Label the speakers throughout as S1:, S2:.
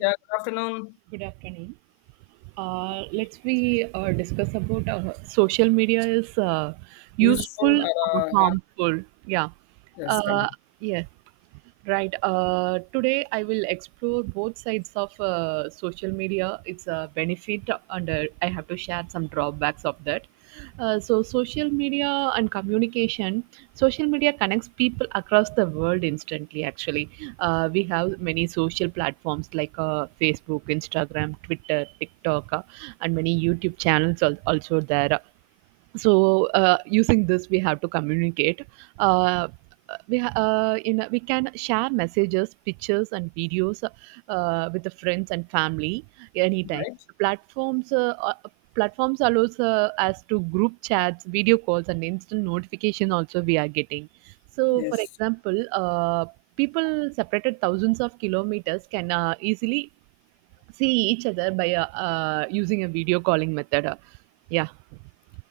S1: Yeah,
S2: Yes,
S1: good afternoon.
S2: good afternoon. Let's we discuss about social media is useful
S1: Useful or
S2: or harmful. Yeah.
S1: helpless
S2: Uh,
S1: time,
S2: yes. Right. Today, I will explore both sides of social media. It's a benefit, and I have to share some drawbacks of that. Social media and communication. Social media connects people across the world instantly. Actually, we have many social platforms like Facebook, Instagram, Twitter, TikTok, and many YouTube channels also there, so using this we have to communicate. Uh, we ha- in We can share messages, pictures and videos with the friends and family anytime.
S1: right?
S2: platforms uh, uh, Platforms allows us to group chats, video calls and instant notification also we are getting. So, for
S1: Yes,
S2: example, people separated thousands of kilometers can easily see each other by using a video calling method. Yeah,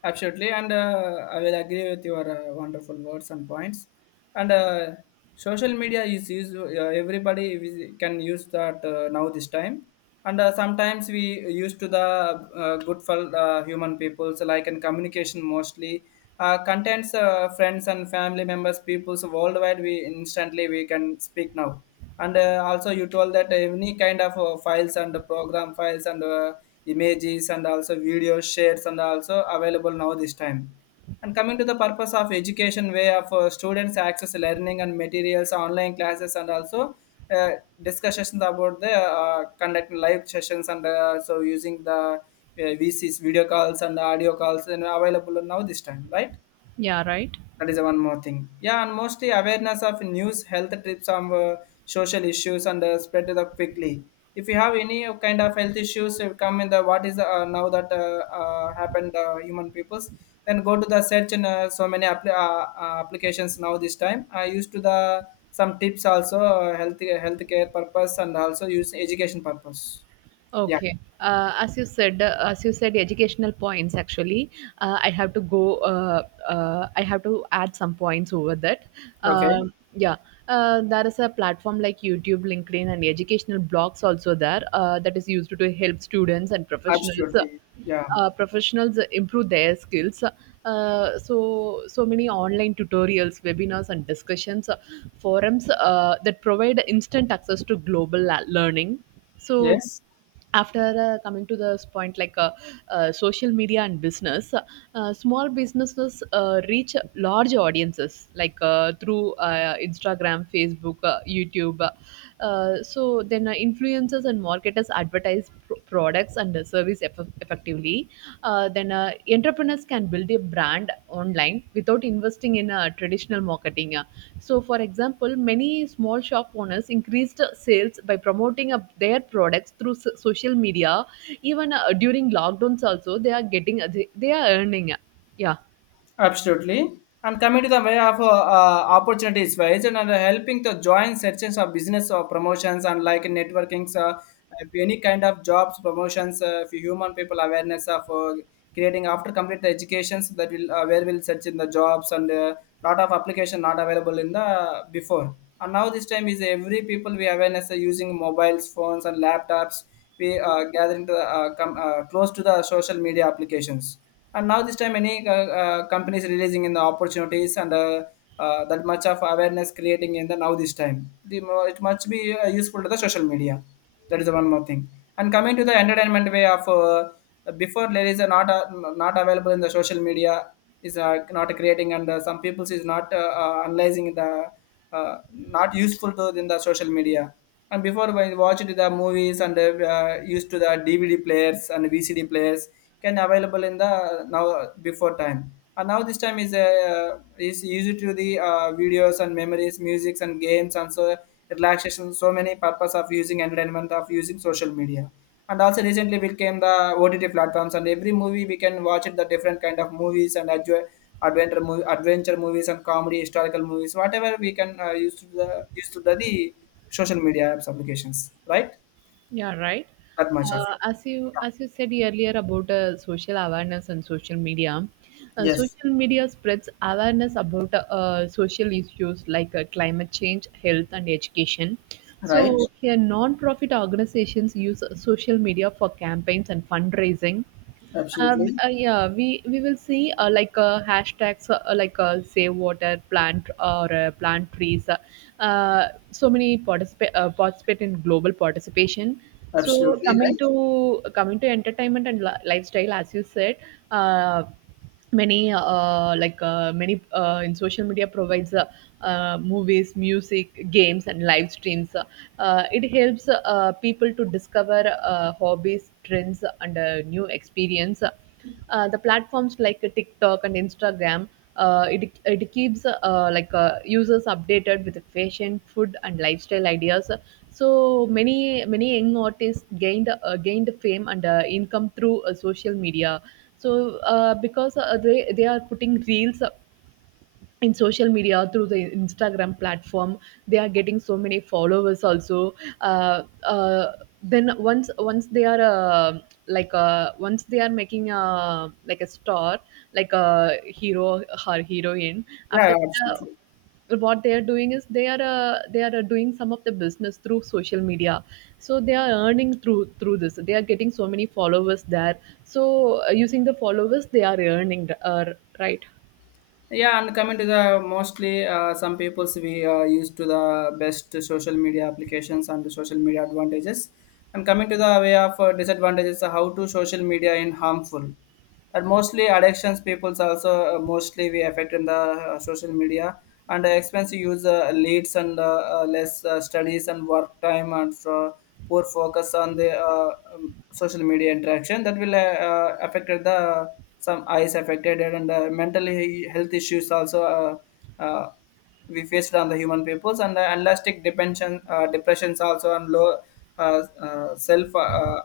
S1: absolutely. And I will agree with your wonderful words and points. And social media is used, can use that now this time. And sometimes we used to the good for human people, so like in communication mostly. Contents friends and family members, peoples worldwide. We instantly we can speak now and also you told that any kind of files and program files and images and also video shares and also available now this time and coming to the purpose of education way of students access learning and materials online classes and also uh, discussions about the conducting live sessions and so using the vcs video calls and audio calls and available now this time, right?
S2: yeah, right.
S1: That is one more thing. Yeah, and mostly awareness of news, health tips on social issues and spread it up quickly. If you have any kind of health issues, come in the what is now that happened human peoples. Then go to the search in so many applications now. This time I used to the some tips also health healthcare purpose and also use education purpose. Yeah.
S2: Okay. As you said, educational points. Actually, I have to go. I have to add some points over that.
S1: Okay.
S2: Um yeah, there is a platform like YouTube, LinkedIn, and educational blogs also there, that is used to help students and professionals.
S1: Absolutely. Yeah.
S2: Professionals improve their skills, so many online tutorials, webinars and discussions, forums that provide instant access to global learning. So
S1: Yes.
S2: after coming to this point, like social media and business. Uh, Small businesses reach large audiences like through Instagram, Facebook, YouTube. So then influencers and marketers advertise products and the service effectively. Then entrepreneurs can build a brand online without investing in traditional marketing. So, for example, many small shop owners increased sales by promoting their products through social media. Even during lockdowns, also they are getting they are earning. Uh. Yeah.
S1: Absolutely. And coming to the way of opportunities wise and helping the join sections of business or promotions and like networkings, if any kind of jobs promotions, if human people awareness of creating after complete the educations that will where will search in the jobs and lot of application not available in the before. And now this time is every people we awareness are using mobiles, phones and laptops, we gather into the, close to the social media applications, and now this time any companies releasing in the opportunities and that much of awareness creating in the now this time the, it must be useful to the social media. That is the one more thing. And coming to the entertainment way of before there is a, not available in the social media is not creating and some people is not analyzing the not useful to in the social media. And before when you watch it, the movies and used to the DVD players and VCD players can available in the now before time. And now this time is used to the videos and memories, musics and games and so relaxation. So many purpose of using entertainment of using social media, and also recently we came the OTT platforms and every movie we can watch it the different kind of movies and adventure movie, adventure movies and comedy, historical movies, whatever we can use to the the social media apps applications, right?
S2: Yeah, right.
S1: That much of
S2: Uh,
S1: it.
S2: as you as you said earlier about social awareness and
S1: Yes,
S2: social media spreads awareness about social issues like climate change, health, and education.
S1: right.
S2: So here, non-profit organizations use social media for campaigns and fundraising, uh,
S1: Absolutely.
S2: yeah, we will see hashtags, save water, plant or plant trees. So many participate, participate in global participation. So
S1: Absolutely right.
S2: coming to entertainment and lifestyle, as you said. Uh, many like many in social media provides movies, music, games and live streams. It helps people to discover hobbies, trends and new experience. The platforms like TikTok and Instagram, it keeps users updated with fashion, food and lifestyle ideas. So many young artists gained, gained fame and income through social media. So because they are putting reels up in social media through the Instagram platform, they are getting so many followers also. Uh, uh, then once they are, once they are making a like a star, like a hero, heroine. After
S1: Yeah,
S2: that,
S1: absolutely.
S2: what they are doing is they are, doing some of the business through social media. So they are earning through this they are getting so many followers there. So using the followers they are earning, right.
S1: Yeah, and coming to the mostly some people's we used to the best social media applications and the social media advantages, and coming to the way of disadvantages, how to social media in harmful, but mostly addictions people's also mostly we affect in the social media, and the expensive use leads and less studies and work time and poor focus on the social media interaction that will affected the some eyes affected and mentally health issues also we faced on the human peoples and the elastic depression depressions also and low self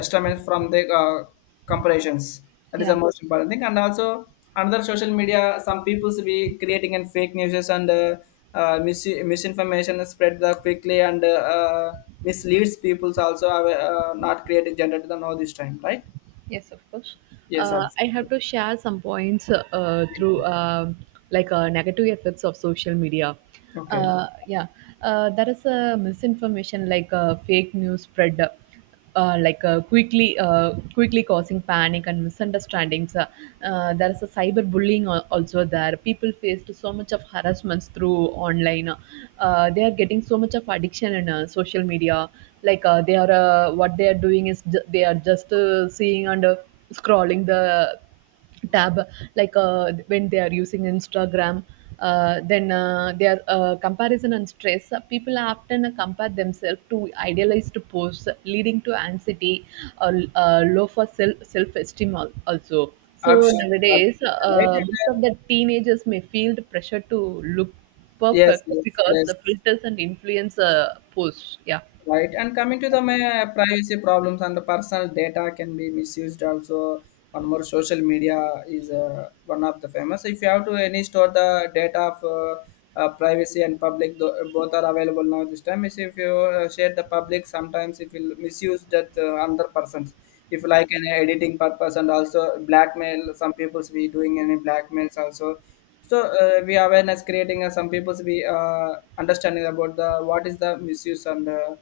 S1: estimate from the comparisons. That is
S2: Yeah.
S1: the most important thing. And also another social media, some people's be creating and fake news and misinformation spread the quickly and uh, misleads people's also have, not created generated the know this time, right?
S2: Yes, of course.
S1: Yes, sir.
S2: I have to share some points through like negative effects of social media.
S1: Okay.
S2: Uh, yeah, there is a misinformation, like fake news spread quickly, causing panic and misunderstandings. There is a cyberbullying also there. People faced so much of harassments through online. They are getting so much of addiction in social media. Like they are what they are doing is they are just seeing and scrolling the tab, like when they are using Instagram. Then their comparison and stress, people often compare themselves to idealized posts, leading to anxiety, uh, low for self, self-esteem also. So
S1: Absolutely.
S2: nowadays,
S1: Absolutely.
S2: most of
S1: Right?
S2: the teenagers may feel the pressure to look
S1: Yes,
S2: perfect
S1: yes,
S2: because the
S1: yes.
S2: filters and influencer posts. Yeah.
S1: Right, and coming to the privacy problems and the personal data can be misused also. One more social media is one of the famous. If you have to any store the data of privacy and public, both are available now this time. Is if you share the public, sometimes it will misuse that other persons. If like an editing purpose and also blackmail, some people's be doing any blackmails also, so we awareness creating some people's be understanding about the what is the misuse and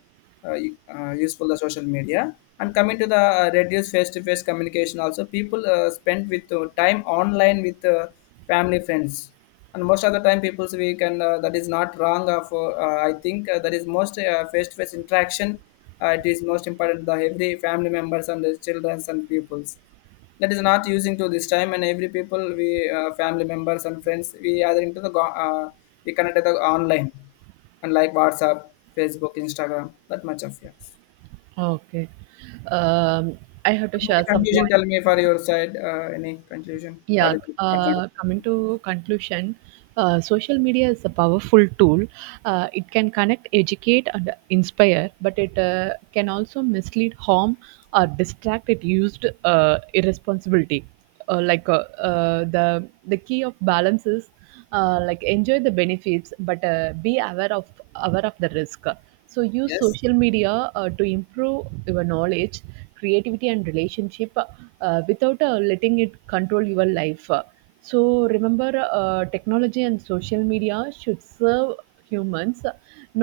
S1: useful the social media, and coming to the reduced face-to-face communication also, people spend with time online with family friends, and most of the time people we can that is not wrong of for I think that is most face-to-face interaction. It is most important the every family members and the children and peoples, that is not using to this time, and every people we family members and friends we gathering to the we connect to the online, and like whatsapp, facebook, instagram, that much of yes.
S2: Okay. Um, I have to
S1: The
S2: share some
S1: conclusion,
S2: point.
S1: tell me for your side any conclusion, what
S2: Yeah,
S1: is, what is-
S2: coming to conclusion, social media is a powerful tool. It can connect, educate, and inspire, but it can also mislead, harm, or distract. It used irresponsibility. The key of balance is, like, enjoy the benefits but be aware of, the risk. So use
S1: yes.
S2: social media to improve your knowledge, creativity and relationship, without letting it control your life. So remember, technology and social media should serve humans,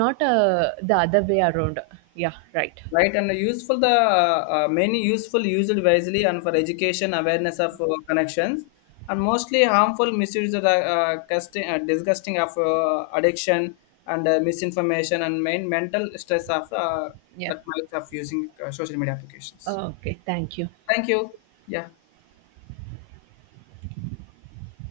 S2: not the other way around. Yeah, right.
S1: Right, and useful the many useful used wisely and for education awareness of connections, and mostly harmful misuse of the casting, disgusting of addiction and misinformation and main mental stress of
S2: Yeah.
S1: that marks of using social media applications.
S2: Okay, thank you.
S1: Thank you. Yeah.